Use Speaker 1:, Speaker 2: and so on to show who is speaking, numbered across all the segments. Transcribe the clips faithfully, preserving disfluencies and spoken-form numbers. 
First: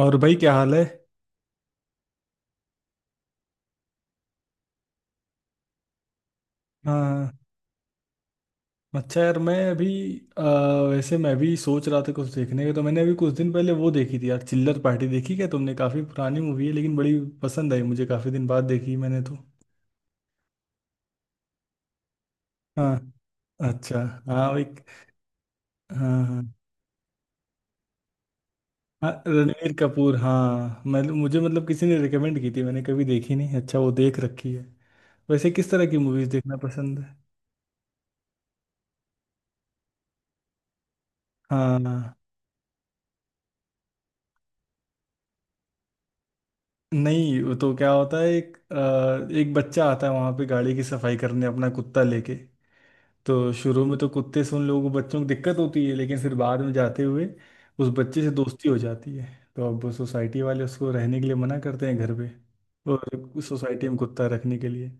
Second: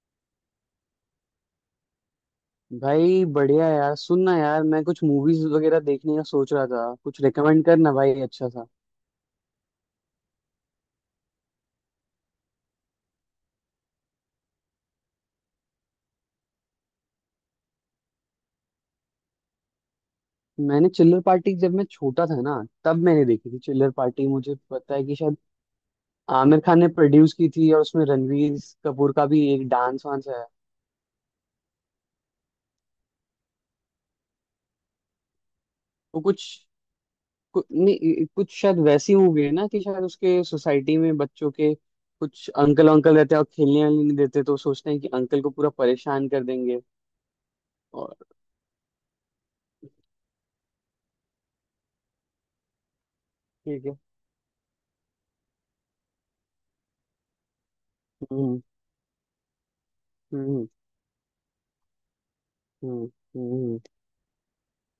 Speaker 1: और भाई क्या हाल है।
Speaker 2: भाई बढ़िया यार। सुनना यार, मैं कुछ मूवीज वगैरह देखने का सोच रहा था। कुछ
Speaker 1: हाँ।
Speaker 2: रिकमेंड करना भाई अच्छा सा।
Speaker 1: अच्छा यार मैं अभी अ, वैसे मैं भी सोच रहा था कुछ देखने का। तो मैंने अभी कुछ दिन पहले वो देखी थी यार, चिल्लर पार्टी देखी क्या तुमने? काफी पुरानी मूवी है लेकिन बड़ी पसंद आई मुझे, काफी दिन बाद देखी मैंने तो।
Speaker 2: मैंने चिल्लर पार्टी जब मैं छोटा था ना
Speaker 1: हाँ।
Speaker 2: तब मैंने देखी थी। चिल्लर
Speaker 1: अच्छा।
Speaker 2: पार्टी
Speaker 1: हाँ
Speaker 2: मुझे
Speaker 1: भाई।
Speaker 2: पता है कि शायद
Speaker 1: हाँ हाँ।
Speaker 2: आमिर खान ने प्रोड्यूस की थी और उसमें रणवीर
Speaker 1: हाँ,
Speaker 2: कपूर का भी एक
Speaker 1: रणवीर
Speaker 2: डांस
Speaker 1: कपूर।
Speaker 2: वांस है।
Speaker 1: हाँ मैं, मुझे मतलब किसी ने रिकमेंड की थी, मैंने कभी देखी नहीं। अच्छा, वो देख रखी है। वैसे किस तरह की
Speaker 2: वो
Speaker 1: मूवीज
Speaker 2: कुछ
Speaker 1: देखना पसंद है?
Speaker 2: कु, नहीं, कुछ शायद वैसी मूवी है ना कि शायद उसके सोसाइटी में बच्चों के
Speaker 1: हाँ।
Speaker 2: कुछ अंकल अंकल रहते हैं और खेलने वेलने नहीं देते, तो सोचते हैं कि अंकल को पूरा परेशान कर देंगे।
Speaker 1: नहीं, वो तो क्या
Speaker 2: और
Speaker 1: होता है, एक अ, एक बच्चा आता है वहां पे गाड़ी की सफाई करने अपना कुत्ता लेके। तो शुरू
Speaker 2: ठीक
Speaker 1: में
Speaker 2: है।
Speaker 1: तो कुत्ते से उन लोगों को, बच्चों को दिक्कत होती है, लेकिन फिर बाद में जाते हुए उस बच्चे से
Speaker 2: हम्म।
Speaker 1: दोस्ती हो जाती है। तो अब सोसाइटी वाले
Speaker 2: हम्म।
Speaker 1: उसको रहने के लिए मना करते हैं घर पे
Speaker 2: हम्म।
Speaker 1: और
Speaker 2: हम्म। हम्म।
Speaker 1: सोसाइटी में कुत्ता रखने के लिए।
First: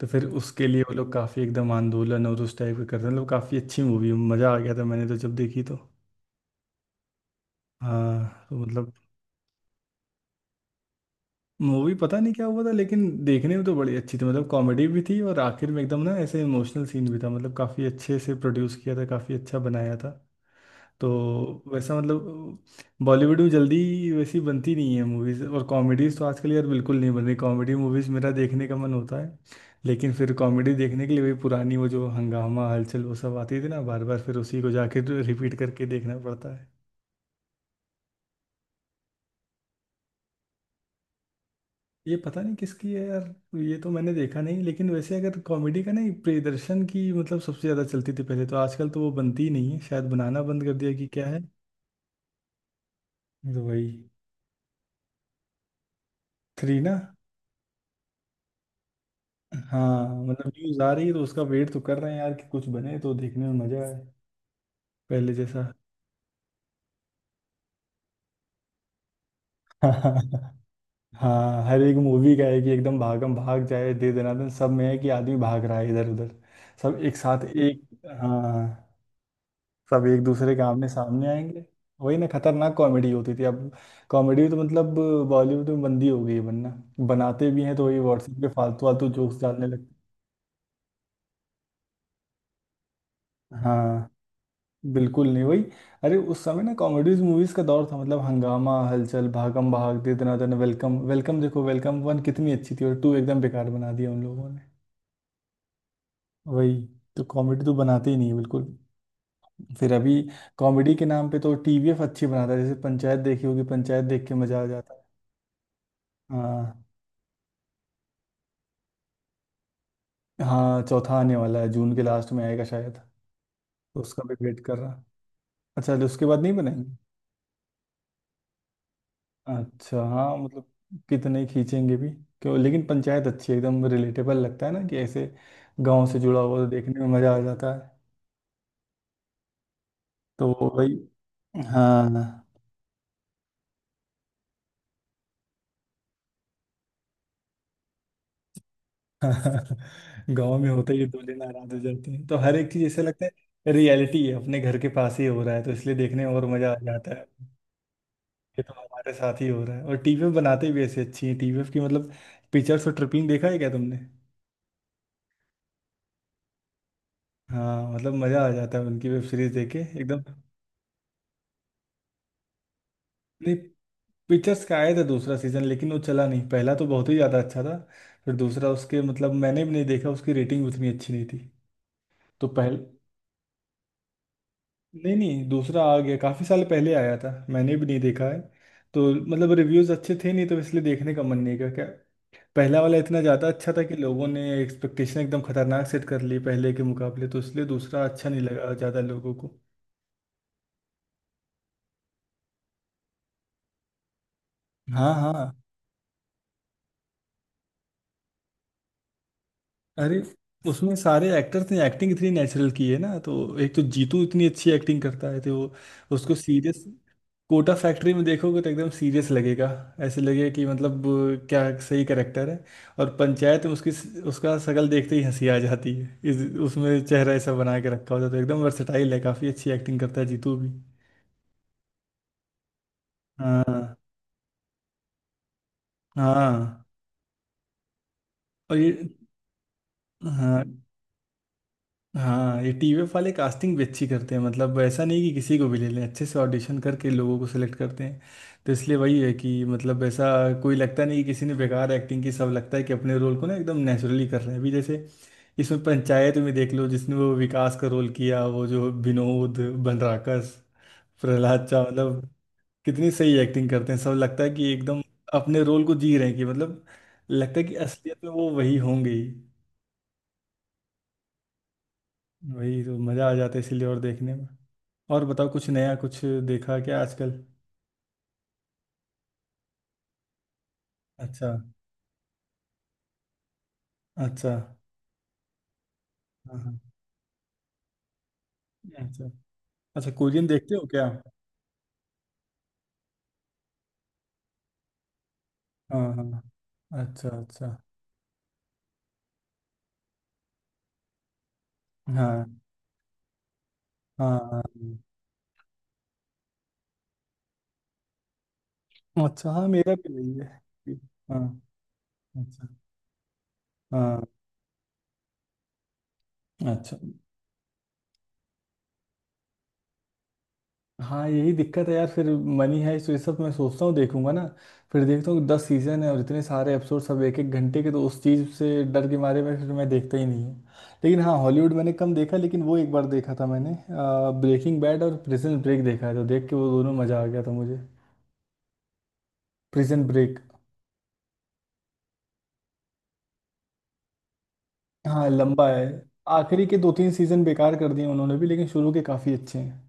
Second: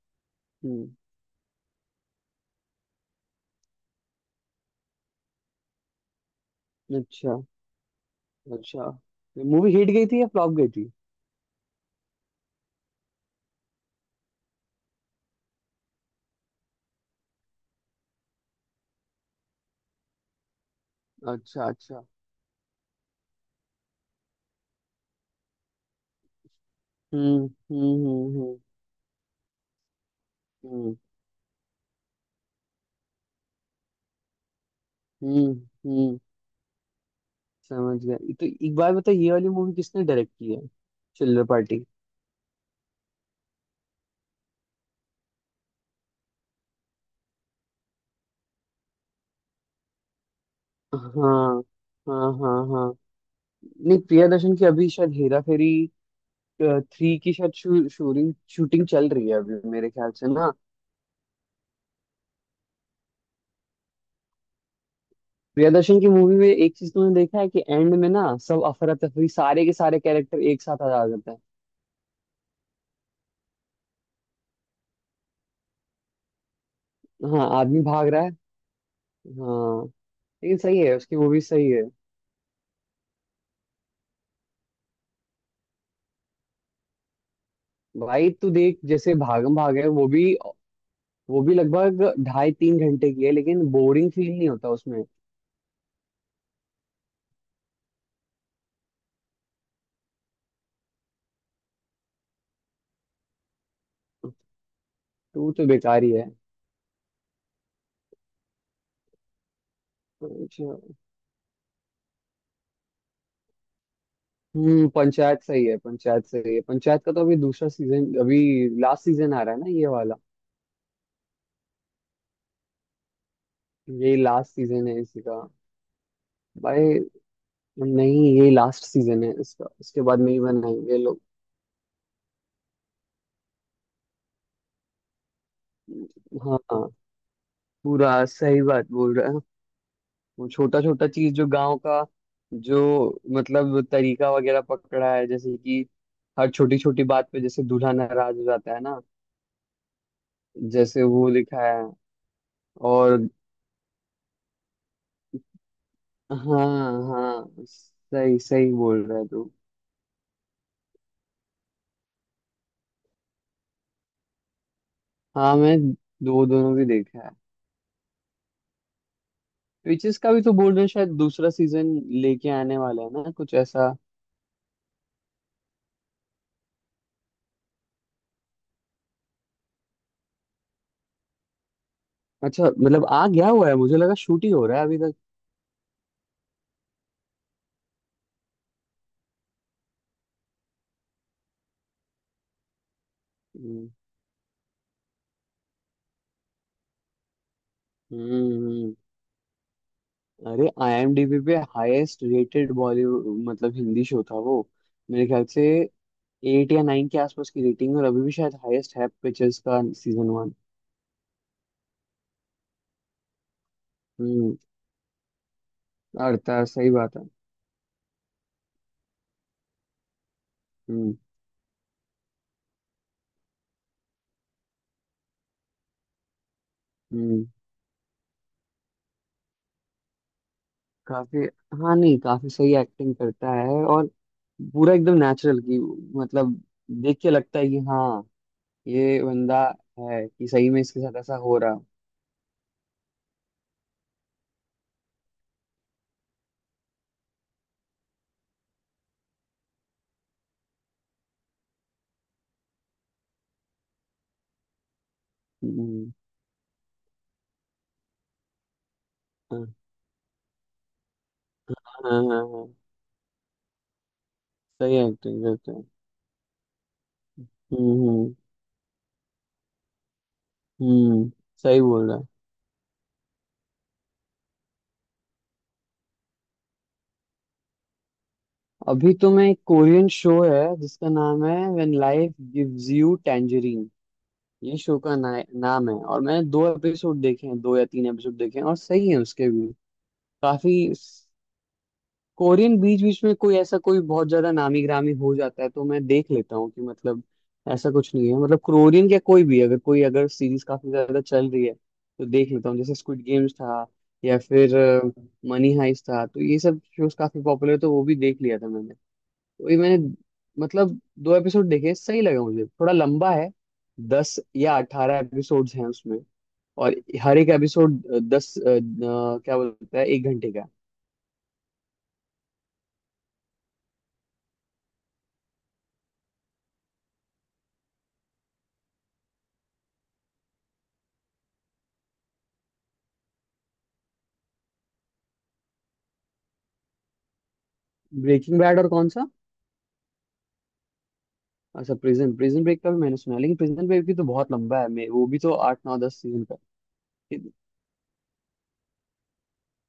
Speaker 1: तो फिर उसके लिए
Speaker 2: हम्म।
Speaker 1: वो लोग काफ़ी एकदम आंदोलन और उस टाइप के करते हैं। मतलब काफ़ी अच्छी मूवी, मज़ा आ गया था मैंने तो जब देखी तो।
Speaker 2: अच्छा
Speaker 1: हाँ, तो
Speaker 2: अच्छा।
Speaker 1: मतलब।
Speaker 2: मूवी हिट गई थी या फ्लॉप गई थी?
Speaker 1: मूवी पता नहीं क्या हुआ था, लेकिन देखने में तो बड़ी अच्छी थी। मतलब कॉमेडी भी थी और आखिर में एकदम ना ऐसे इमोशनल सीन भी था। मतलब काफ़ी अच्छे से प्रोड्यूस किया था, काफ़ी अच्छा बनाया था। तो
Speaker 2: अच्छा
Speaker 1: वैसा
Speaker 2: अच्छा।
Speaker 1: मतलब बॉलीवुड में जल्दी वैसी बनती नहीं है मूवीज़। और कॉमेडीज़ तो आजकल यार बिल्कुल नहीं बन रही।
Speaker 2: हम्म।
Speaker 1: कॉमेडी
Speaker 2: हम्म।
Speaker 1: मूवीज़ मेरा
Speaker 2: हम्म।
Speaker 1: देखने का मन होता है लेकिन फिर कॉमेडी
Speaker 2: हम्म।
Speaker 1: देखने के लिए वही पुरानी, वो जो हंगामा, हलचल, वो सब आती थी ना, बार बार फिर उसी को जाके
Speaker 2: हम्म।
Speaker 1: रिपीट करके देखना
Speaker 2: हम्म,
Speaker 1: पड़ता है।
Speaker 2: समझ गया। तो एक बार बताओ ये वाली मूवी किसने डायरेक्ट की है? चिल्लर पार्टी।
Speaker 1: ये पता नहीं किसकी है यार, ये तो मैंने देखा नहीं। लेकिन वैसे अगर कॉमेडी का नहीं, प्रियदर्शन की मतलब सबसे ज़्यादा चलती थी पहले, तो आजकल तो वो बनती ही नहीं है। शायद बनाना बंद कर दिया कि क्या है।
Speaker 2: हाँ हाँ हाँ। हाँ,
Speaker 1: तो वही।
Speaker 2: नहीं, प्रिया दर्शन की अभी शायद हेरा फेरी
Speaker 1: थ्री ना।
Speaker 2: थ्री की शायद शू, शूटिंग शूटिंग चल रही है अभी मेरे
Speaker 1: हाँ
Speaker 2: ख्याल से ना।
Speaker 1: मतलब न्यूज़ आ रही है तो उसका वेट तो कर रहे हैं यार कि कुछ बने तो देखने में मज़ा आए, पहले जैसा।
Speaker 2: प्रिया दर्शन की मूवी में एक चीज तुमने देखा है कि एंड में ना सब अफरा तफरी सारे के सारे कैरेक्टर एक साथ आ जाते हैं।
Speaker 1: हाँ, हर एक मूवी का है कि एकदम भागम भाग जाए, दे दनादन, सब में है कि आदमी भाग रहा है इधर उधर, सब एक साथ
Speaker 2: हाँ, आदमी
Speaker 1: एक।
Speaker 2: भाग रहा है।
Speaker 1: हाँ,
Speaker 2: हाँ।
Speaker 1: सब एक दूसरे
Speaker 2: लेकिन
Speaker 1: के
Speaker 2: सही
Speaker 1: आमने
Speaker 2: है, उसकी
Speaker 1: सामने
Speaker 2: वो भी
Speaker 1: आएंगे।
Speaker 2: सही है।
Speaker 1: वही ना, खतरनाक कॉमेडी होती थी। अब कॉमेडी तो मतलब बॉलीवुड में बंदी हो गई है बनना। बनाते भी हैं तो वही
Speaker 2: भाई
Speaker 1: व्हाट्सएप पे
Speaker 2: तू देख,
Speaker 1: फालतू फालतू
Speaker 2: जैसे
Speaker 1: जोक्स
Speaker 2: भागम
Speaker 1: डालने
Speaker 2: भाग है,
Speaker 1: लगते
Speaker 2: वो भी वो भी लगभग ढाई तीन घंटे की है
Speaker 1: हैं।
Speaker 2: लेकिन
Speaker 1: हाँ,
Speaker 2: बोरिंग फील नहीं होता उसमें।
Speaker 1: बिल्कुल नहीं। वही, अरे उस समय ना कॉमेडीज मूवीज का दौर था। मतलब हंगामा, हलचल, भागम भाग, दे दना दन, वेलकम, वेलकम देखो, वेलकम वन कितनी अच्छी थी और टू एकदम बेकार बना दिया उन लोगों ने।
Speaker 2: टू तो बेकार ही है।
Speaker 1: वही, तो कॉमेडी तो बनाते ही नहीं है बिल्कुल। फिर अभी
Speaker 2: अच्छा।
Speaker 1: कॉमेडी के नाम पे तो टीवीएफ अच्छी बनाता है। जैसे पंचायत देखी होगी, पंचायत देख के मजा आ
Speaker 2: हम्म।
Speaker 1: जाता है।
Speaker 2: पंचायत सही है। पंचायत सही है।
Speaker 1: हाँ।
Speaker 2: पंचायत का तो अभी दूसरा सीजन, अभी लास्ट सीजन आ रहा है ना ये वाला।
Speaker 1: हाँ, चौथा आने वाला है, जून के लास्ट में आएगा शायद। तो
Speaker 2: ये
Speaker 1: उसका भी
Speaker 2: लास्ट
Speaker 1: वेट कर
Speaker 2: सीजन है
Speaker 1: रहा।
Speaker 2: इसी का।
Speaker 1: अच्छा, तो उसके बाद नहीं बनाएंगे।
Speaker 2: भाई नहीं, ये लास्ट सीजन है इसका,
Speaker 1: अच्छा,
Speaker 2: इसके बाद
Speaker 1: हाँ
Speaker 2: नहीं
Speaker 1: मतलब
Speaker 2: बनाएंगे लोग।
Speaker 1: कितने खींचेंगे भी। क्यों, लेकिन पंचायत अच्छी है, एकदम रिलेटेबल लगता है ना कि ऐसे गांव से जुड़ा हुआ, तो
Speaker 2: हाँ।
Speaker 1: देखने में मज़ा आ जाता है।
Speaker 2: पूरा सही बात बोल रहा है।
Speaker 1: तो
Speaker 2: वो
Speaker 1: वो
Speaker 2: छोटा
Speaker 1: भाई।
Speaker 2: छोटा चीज जो गांव का,
Speaker 1: हाँ।
Speaker 2: जो मतलब तरीका वगैरह पकड़ा है, जैसे कि हर छोटी छोटी बात पे जैसे दूल्हा नाराज हो जाता है ना,
Speaker 1: गांव में होता ही
Speaker 2: जैसे
Speaker 1: है, दो
Speaker 2: वो
Speaker 1: दिन
Speaker 2: लिखा
Speaker 1: नाराज हो
Speaker 2: है।
Speaker 1: जाते हैं, तो हर एक चीज़ ऐसे लगता
Speaker 2: और
Speaker 1: है रियलिटी है, अपने घर के पास ही हो रहा है, तो इसलिए देखने में और मज़ा आ
Speaker 2: हाँ
Speaker 1: जाता है।
Speaker 2: हाँ, सही
Speaker 1: ये
Speaker 2: सही
Speaker 1: तो
Speaker 2: बोल
Speaker 1: हमारे
Speaker 2: रहा है
Speaker 1: साथ
Speaker 2: तू।
Speaker 1: ही हो रहा है। और टीवीएफ बनाते भी ऐसी अच्छी है, टीवीएफ की मतलब पिक्चर्स और ट्रिपिंग देखा है क्या तुमने?
Speaker 2: हाँ मैं दो दोनों भी देखा है।
Speaker 1: हाँ मतलब मजा आ जाता है उनकी वेब सीरीज देख के
Speaker 2: विचेस
Speaker 1: एकदम।
Speaker 2: का भी तो बोल रहे हैं शायद दूसरा सीजन लेके आने वाला है ना, कुछ
Speaker 1: नहीं,
Speaker 2: ऐसा।
Speaker 1: पिक्चर्स का आया था दूसरा सीजन, लेकिन वो चला नहीं। पहला तो बहुत ही ज़्यादा अच्छा था, फिर दूसरा उसके मतलब मैंने भी नहीं देखा, उसकी रेटिंग उतनी अच्छी नहीं थी। तो
Speaker 2: अच्छा,
Speaker 1: पहल।
Speaker 2: मतलब आ गया हुआ है? मुझे लगा शूट ही हो रहा है अभी तक।
Speaker 1: नहीं नहीं, दूसरा आ गया काफ़ी साल पहले, आया था, मैंने भी नहीं देखा है। तो मतलब रिव्यूज़ अच्छे थे नहीं, तो इसलिए देखने का मन नहीं किया क्या। पहला वाला इतना ज़्यादा अच्छा था
Speaker 2: हम्म।
Speaker 1: कि लोगों ने एक्सपेक्टेशन एकदम खतरनाक सेट कर ली पहले के मुकाबले, तो इसलिए दूसरा अच्छा नहीं
Speaker 2: हम्म।
Speaker 1: लगा
Speaker 2: हम्म।
Speaker 1: ज़्यादा लोगों को।
Speaker 2: अरे, आई एम डी बी पे हाईएस्ट रेटेड बॉलीवुड मतलब हिंदी शो था वो
Speaker 1: हाँ
Speaker 2: मेरे ख्याल
Speaker 1: हाँ।
Speaker 2: से। एट या नाइन के आसपास की रेटिंग, और अभी भी शायद हाईएस्ट है पिक्चर्स का
Speaker 1: अरे,
Speaker 2: सीजन वन।
Speaker 1: उसमें सारे एक्टर्स ने एक्टिंग इतनी नेचुरल की है ना, तो एक तो जीतू इतनी
Speaker 2: हम्म।
Speaker 1: अच्छी एक्टिंग करता है, तो वो उसको
Speaker 2: अड़ता
Speaker 1: सीरियस
Speaker 2: सही बात है।
Speaker 1: कोटा फैक्ट्री में देखोगे तो एकदम सीरियस लगेगा। ऐसे लगेगा कि मतलब
Speaker 2: हम्म।
Speaker 1: अ, क्या सही करेक्टर है। और पंचायत में उसकी, उसका शक्ल देखते ही हंसी आ जाती है इस। उसमें चेहरा
Speaker 2: हम्म।
Speaker 1: ऐसा बना के रखा होता है, तो एकदम वर्सेटाइल है, काफ़ी अच्छी एक्टिंग करता है जीतू भी।
Speaker 2: काफी। हाँ, नहीं, काफी सही एक्टिंग करता है।
Speaker 1: हाँ।
Speaker 2: और पूरा एकदम नेचुरल की, मतलब
Speaker 1: हाँ,
Speaker 2: देख के लगता है कि हाँ,
Speaker 1: और ये।
Speaker 2: ये बंदा है कि
Speaker 1: हाँ
Speaker 2: सही में इसके साथ ऐसा हो रहा।
Speaker 1: हाँ, ये टीवीएफ वाले कास्टिंग भी अच्छी करते हैं। मतलब ऐसा नहीं कि किसी को भी ले लें, अच्छे से ऑडिशन करके लोगों को सिलेक्ट करते हैं, तो इसलिए वही है कि मतलब ऐसा कोई लगता नहीं कि किसी ने बेकार एक्टिंग की। सब लगता है कि अपने रोल को ना एकदम नेचुरली कर रहे हैं। अभी जैसे इसमें
Speaker 2: हम्म।
Speaker 1: पंचायत में देख लो, जिसने वो विकास का रोल किया, वो जो विनोद,
Speaker 2: हाँ
Speaker 1: बनराकस, प्रहलाद चा,
Speaker 2: हाँ हाँ।
Speaker 1: मतलब
Speaker 2: हाँ,
Speaker 1: कितनी सही एक्टिंग करते हैं। सब लगता है कि
Speaker 2: सही
Speaker 1: एकदम
Speaker 2: एक्टिंग
Speaker 1: अपने
Speaker 2: करते हैं।
Speaker 1: रोल को जी रहे हैं, कि मतलब लगता है कि
Speaker 2: हम्म
Speaker 1: असलियत में
Speaker 2: हम्म।
Speaker 1: वो वही होंगे ही।
Speaker 2: हम्म। सही बोल रहा है।
Speaker 1: वही तो मज़ा आ जाता है इसीलिए और देखने में। और बताओ, कुछ नया कुछ देखा क्या आजकल?
Speaker 2: अभी तो मैं एक कोरियन शो है जिसका नाम
Speaker 1: अच्छा।
Speaker 2: है when life gives you tangerine.
Speaker 1: अच्छा।
Speaker 2: ये शो का ना, नाम है, और मैंने
Speaker 1: हाँ
Speaker 2: दो
Speaker 1: हाँ।
Speaker 2: एपिसोड देखे हैं, दो या तीन एपिसोड देखे हैं और सही है
Speaker 1: अच्छा,
Speaker 2: उसके भी।
Speaker 1: अच्छा कोरियन देखते
Speaker 2: काफी।
Speaker 1: हो क्या?
Speaker 2: कोरियन बीच बीच में कोई ऐसा कोई बहुत ज्यादा नामी गिरामी हो जाता है तो
Speaker 1: हाँ
Speaker 2: मैं देख
Speaker 1: हाँ।
Speaker 2: लेता हूँ कि मतलब,
Speaker 1: अच्छा अच्छा।
Speaker 2: ऐसा कुछ नहीं है। मतलब कोरियन क्या, कोई भी अगर कोई अगर सीरीज काफी ज्यादा चल रही है तो
Speaker 1: हाँ
Speaker 2: देख लेता हूँ, जैसे स्क्विड गेम्स था
Speaker 1: हाँ।
Speaker 2: या
Speaker 1: हाँ।
Speaker 2: फिर मनी हाइस्ट था। तो ये सब शोज काफी पॉपुलर, तो वो भी देख लिया था मैंने।
Speaker 1: हाँ। अच्छा, हाँ
Speaker 2: वही
Speaker 1: मेरा
Speaker 2: मैंने,
Speaker 1: भी वही है।
Speaker 2: मतलब, दो
Speaker 1: हाँ।
Speaker 2: एपिसोड देखे, सही लगा, मुझे
Speaker 1: अच्छा।
Speaker 2: थोड़ा लंबा है।
Speaker 1: हाँ।
Speaker 2: दस या अठारह एपिसोड्स हैं उसमें, और
Speaker 1: अच्छा।
Speaker 2: हर एक एपिसोड दस अ, अ, क्या बोलता है, एक घंटे का।
Speaker 1: हाँ, यही दिक्कत है यार। फिर मनी है तो ये सब मैं सोचता हूँ देखूंगा ना, फिर देखता हूँ दस सीजन है और इतने सारे एपिसोड सब एक एक घंटे के, तो उस चीज़ से डर के मारे में फिर मैं देखता ही नहीं हूँ। लेकिन हाँ, हॉलीवुड मैंने कम देखा, लेकिन वो एक बार देखा था मैंने ब्रेकिंग बैड और प्रिजन ब्रेक देखा है, तो देख के वो दोनों मज़ा आ गया था मुझे।
Speaker 2: ब्रेकिंग बैड और कौन सा?
Speaker 1: Prison break.
Speaker 2: अच्छा, प्रिजन प्रिजन ब्रेक का भी मैंने सुना है, लेकिन प्रिजन ब्रेक भी तो बहुत लंबा है मैं, वो
Speaker 1: हाँ,
Speaker 2: भी तो
Speaker 1: लंबा
Speaker 2: आठ
Speaker 1: है।
Speaker 2: नौ दस सीजन का।
Speaker 1: आखिरी के दो तीन
Speaker 2: कि,
Speaker 1: सीजन बेकार कर दिए उन्होंने भी, लेकिन शुरू के काफ़ी अच्छे हैं।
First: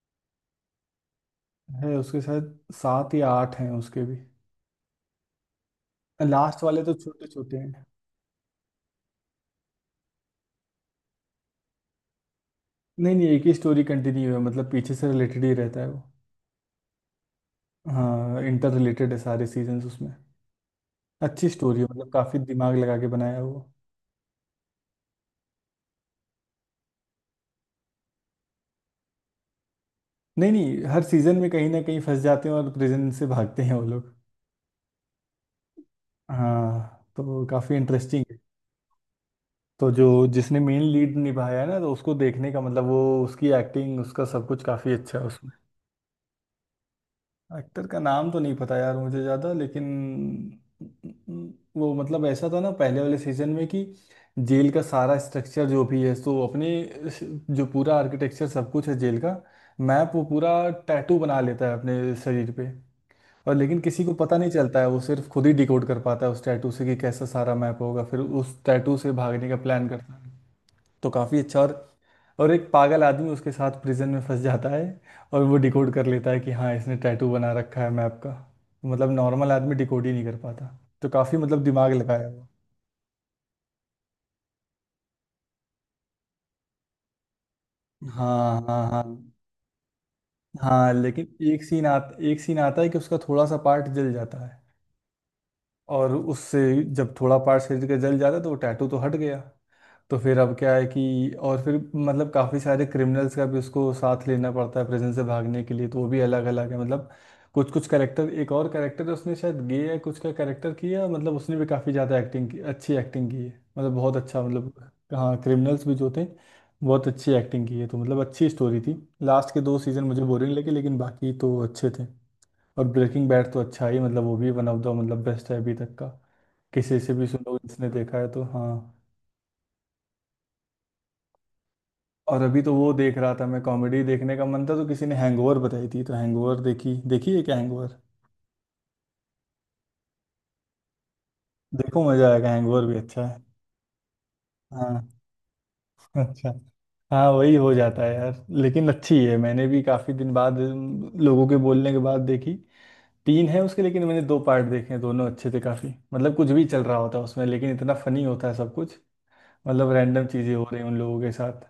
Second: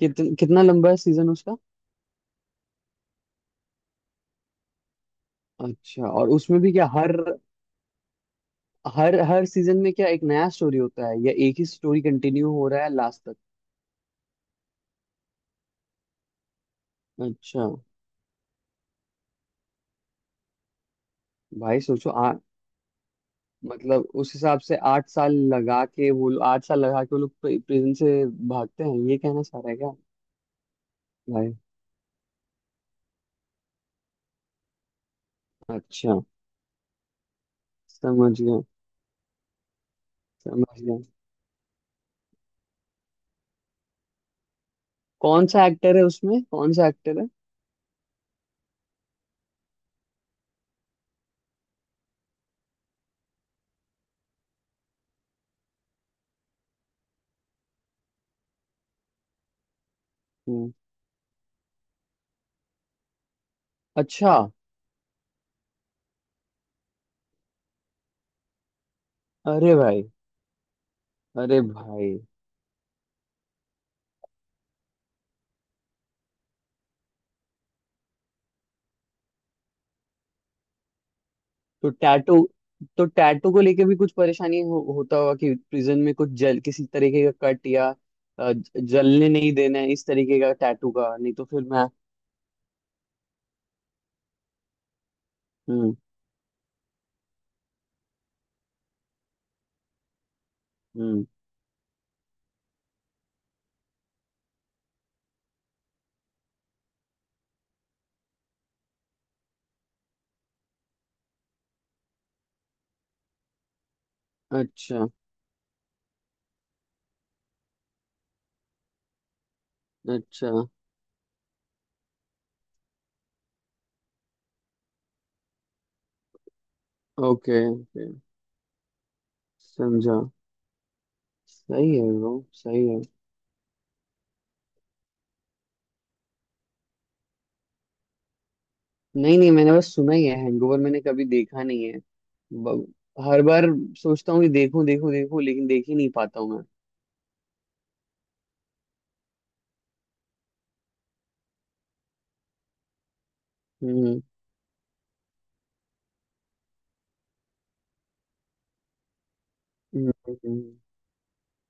Speaker 2: कित, कितना लंबा है सीजन उसका?
Speaker 1: है उसके साथ सात या आठ हैं उसके भी।
Speaker 2: अच्छा, और उसमें
Speaker 1: लास्ट
Speaker 2: भी
Speaker 1: वाले
Speaker 2: क्या,
Speaker 1: तो
Speaker 2: हर
Speaker 1: छोटे छोटे हैं।
Speaker 2: हर हर सीजन में क्या एक नया स्टोरी होता है या एक ही स्टोरी कंटिन्यू हो रहा है
Speaker 1: नहीं
Speaker 2: लास्ट
Speaker 1: नहीं,
Speaker 2: तक?
Speaker 1: एक ही स्टोरी कंटिन्यू है, मतलब पीछे से रिलेटेड ही रहता है वो।
Speaker 2: अच्छा।
Speaker 1: हाँ, इंटर रिलेटेड है सारे सीजन्स उसमें। अच्छी स्टोरी
Speaker 2: भाई
Speaker 1: है, मतलब
Speaker 2: सोचो,
Speaker 1: काफी दिमाग लगा के बनाया है वो।
Speaker 2: मतलब उस हिसाब से आठ साल लगा के वो लोग आठ साल लगा के वो लोग प्रिजन से भागते हैं, ये कहना चाह रहा है क्या?
Speaker 1: नहीं नहीं, हर सीजन में
Speaker 2: भाई।
Speaker 1: कहीं ना कहीं फंस जाते हैं और प्रिजन से भागते हैं वो लोग।
Speaker 2: अच्छा।
Speaker 1: हाँ, तो काफी इंटरेस्टिंग है।
Speaker 2: समझ गया।
Speaker 1: तो जो जिसने
Speaker 2: समझ
Speaker 1: मेन
Speaker 2: गया।
Speaker 1: लीड निभाया है ना, तो उसको देखने का मतलब वो, उसकी एक्टिंग, उसका सब कुछ काफी अच्छा है
Speaker 2: कौन
Speaker 1: उसमें।
Speaker 2: सा एक्टर है उसमें, कौन सा एक्टर है?
Speaker 1: एक्टर का नाम तो नहीं पता यार मुझे ज़्यादा, लेकिन वो मतलब ऐसा था ना पहले वाले सीजन में कि जेल का सारा स्ट्रक्चर जो भी है, सो अपने स- जो पूरा आर्किटेक्चर सब कुछ है जेल का, मैप, वो पूरा
Speaker 2: हम्म।
Speaker 1: टैटू बना लेता है अपने शरीर पे और, लेकिन किसी को
Speaker 2: अच्छा।
Speaker 1: पता नहीं चलता है। वो सिर्फ खुद ही डिकोड कर पाता है उस टैटू से कि कैसा सारा मैप होगा, फिर उस टैटू से भागने का
Speaker 2: अरे
Speaker 1: प्लान
Speaker 2: भाई।
Speaker 1: करता है। तो काफ़ी अच्छा
Speaker 2: अरे
Speaker 1: और।
Speaker 2: भाई।
Speaker 1: और एक पागल आदमी उसके साथ प्रिजन में फंस जाता है और वो डिकोड कर लेता है कि हाँ, इसने टैटू बना रखा है मैप का। मतलब नॉर्मल आदमी डिकोड ही नहीं कर पाता, तो काफी मतलब
Speaker 2: तो
Speaker 1: दिमाग लगाया
Speaker 2: टैटू,
Speaker 1: हुआ।
Speaker 2: तो टैटू को लेके भी कुछ परेशानी हो, होता होगा कि प्रिजन में कुछ जल किसी तरीके का कट या अ,
Speaker 1: हाँ हाँ
Speaker 2: ज-
Speaker 1: हाँ।
Speaker 2: जलने नहीं देना है इस तरीके का टैटू
Speaker 1: हाँ
Speaker 2: का,
Speaker 1: लेकिन
Speaker 2: नहीं तो फिर
Speaker 1: एक
Speaker 2: मैं।
Speaker 1: सीन आ एक सीन आता है कि उसका थोड़ा सा पार्ट जल जाता है
Speaker 2: हम्म।
Speaker 1: और उससे, जब थोड़ा पार्ट शरीर का जल जाता है तो वो टैटू तो हट गया, तो फिर अब क्या है
Speaker 2: हम्म।
Speaker 1: कि। और फिर मतलब काफ़ी सारे क्रिमिनल्स का भी उसको साथ लेना पड़ता है प्रिजन से भागने के लिए, तो वो भी अलग अलग है। मतलब कुछ कुछ कैरेक्टर, एक और कैरेक्टर है उसने, शायद गे है कुछ का कैरेक्टर किया, मतलब उसने भी काफ़ी ज़्यादा एक्टिंग की, अच्छी एक्टिंग की है। मतलब बहुत अच्छा मतलब।
Speaker 2: अच्छा।
Speaker 1: हाँ, क्रिमिनल्स भी जो थे बहुत अच्छी एक्टिंग की है, तो मतलब अच्छी स्टोरी थी। लास्ट के दो सीज़न मुझे
Speaker 2: अच्छा।
Speaker 1: बोरिंग लगे, लेकिन बाकी तो अच्छे थे। और ब्रेकिंग बैड तो अच्छा ही मतलब, वो भी वन ऑफ द मतलब बेस्ट है अभी तक का। किसी से भी सुनो
Speaker 2: ओके,
Speaker 1: जिसने देखा है, तो हाँ।
Speaker 2: समझा। सही है ब्रो,
Speaker 1: और अभी तो
Speaker 2: सही
Speaker 1: वो
Speaker 2: है।
Speaker 1: देख रहा था मैं, कॉमेडी देखने का मन था, तो किसी ने हैंगओवर बताई थी, तो हैंगओवर देखी, देखी है क्या हैंगओवर?
Speaker 2: नहीं नहीं, मैंने बस सुना ही है, हैंगओवर मैंने कभी देखा नहीं है।
Speaker 1: देखो, मजा आएगा, हैंगओवर
Speaker 2: ब-
Speaker 1: भी अच्छा है।
Speaker 2: हर बार सोचता हूँ कि देखूं
Speaker 1: हाँ।
Speaker 2: देखूं देखूं, लेकिन देख ही नहीं पाता
Speaker 1: अच्छा।
Speaker 2: हूँ मैं।
Speaker 1: हाँ, वही हो जाता है यार। लेकिन अच्छी है, मैंने भी काफी दिन बाद अम, लोगों के बोलने के बाद देखी। तीन है उसके, लेकिन
Speaker 2: हम्म।
Speaker 1: मैंने दो पार्ट देखे हैं, दोनों अच्छे थे काफी। मतलब कुछ भी चल रहा होता है उसमें, लेकिन इतना फनी होता है सब कुछ। मतलब
Speaker 2: हम्म।
Speaker 1: रैंडम चीजें हो
Speaker 2: हम्म।
Speaker 1: रही हैं उन लोगों के साथ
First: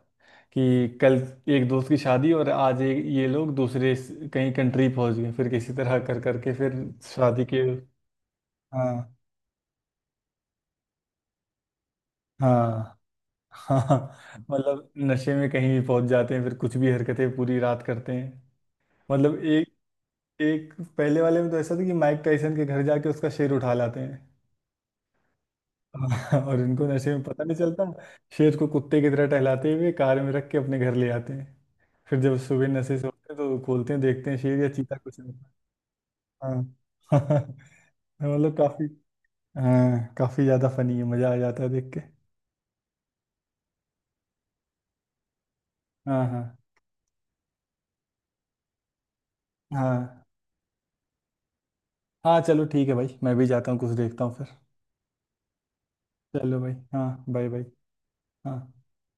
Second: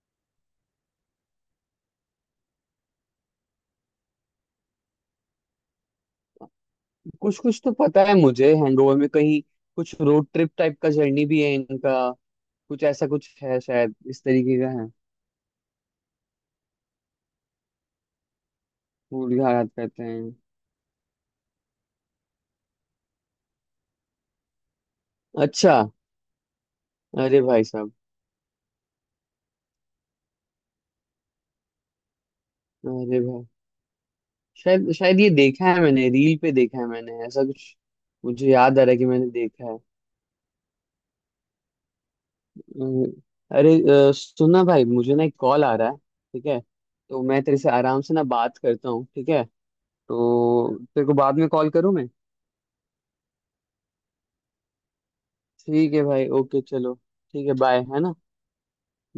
Speaker 1: कि कल एक दोस्त की शादी और आज ये ये लोग दूसरे स- कहीं कंट्री पहुंच गए, फिर किसी तरह कर करके फिर
Speaker 2: कुछ
Speaker 1: शादी
Speaker 2: कुछ
Speaker 1: के।
Speaker 2: तो पता है मुझे, हैंगओवर में
Speaker 1: हाँ
Speaker 2: कहीं कुछ रोड ट्रिप टाइप का जर्नी भी है इनका, कुछ
Speaker 1: हाँ।
Speaker 2: ऐसा कुछ है शायद
Speaker 1: हाँ,
Speaker 2: इस तरीके का है।
Speaker 1: मतलब नशे में कहीं भी पहुंच जाते हैं, फिर कुछ भी हरकतें पूरी रात करते हैं।
Speaker 2: भूल
Speaker 1: मतलब
Speaker 2: गया, याद
Speaker 1: एक
Speaker 2: करते हैं।
Speaker 1: एक पहले वाले में तो ऐसा था कि माइक टाइसन के घर जाके उसका सिर उठा लाते हैं।
Speaker 2: अच्छा।
Speaker 1: हाँ, और उनको नशे में
Speaker 2: अरे
Speaker 1: पता नहीं
Speaker 2: भाई
Speaker 1: चलता।
Speaker 2: साहब।
Speaker 1: शेर को कुत्ते की तरह टहलाते हुए कार में रख के अपने घर ले आते हैं। फिर जब सुबह नशे से
Speaker 2: अरे
Speaker 1: उठते हैं
Speaker 2: भाई।
Speaker 1: तो खोलते हैं, देखते हैं शेर या
Speaker 2: शायद
Speaker 1: चीता, कुछ
Speaker 2: शायद ये
Speaker 1: नहीं।
Speaker 2: देखा है मैंने, रील पे
Speaker 1: हाँ।
Speaker 2: देखा है मैंने ऐसा कुछ, मुझे
Speaker 1: मतलब
Speaker 2: याद आ
Speaker 1: काफी।
Speaker 2: रहा है कि मैंने देखा है।
Speaker 1: हाँ, काफी ज्यादा फनी है, मजा आ जाता है देख के।
Speaker 2: हम्म। अरे, अ, सुनना भाई, मुझे ना एक कॉल आ रहा है,
Speaker 1: हाँ हाँ।
Speaker 2: ठीक है? तो मैं तेरे से आराम से ना बात करता हूँ, ठीक है?
Speaker 1: हाँ।
Speaker 2: तो तेरे को बाद में कॉल करूँ मैं।
Speaker 1: हाँ, चलो ठीक है भाई, मैं भी जाता हूँ कुछ देखता हूँ फिर।
Speaker 2: ठीक है भाई,
Speaker 1: चलो
Speaker 2: ओके,
Speaker 1: भाई,
Speaker 2: चलो।
Speaker 1: हाँ
Speaker 2: ठीक
Speaker 1: बाय
Speaker 2: है,
Speaker 1: बाय।
Speaker 2: बाय, है ना।
Speaker 1: हाँ।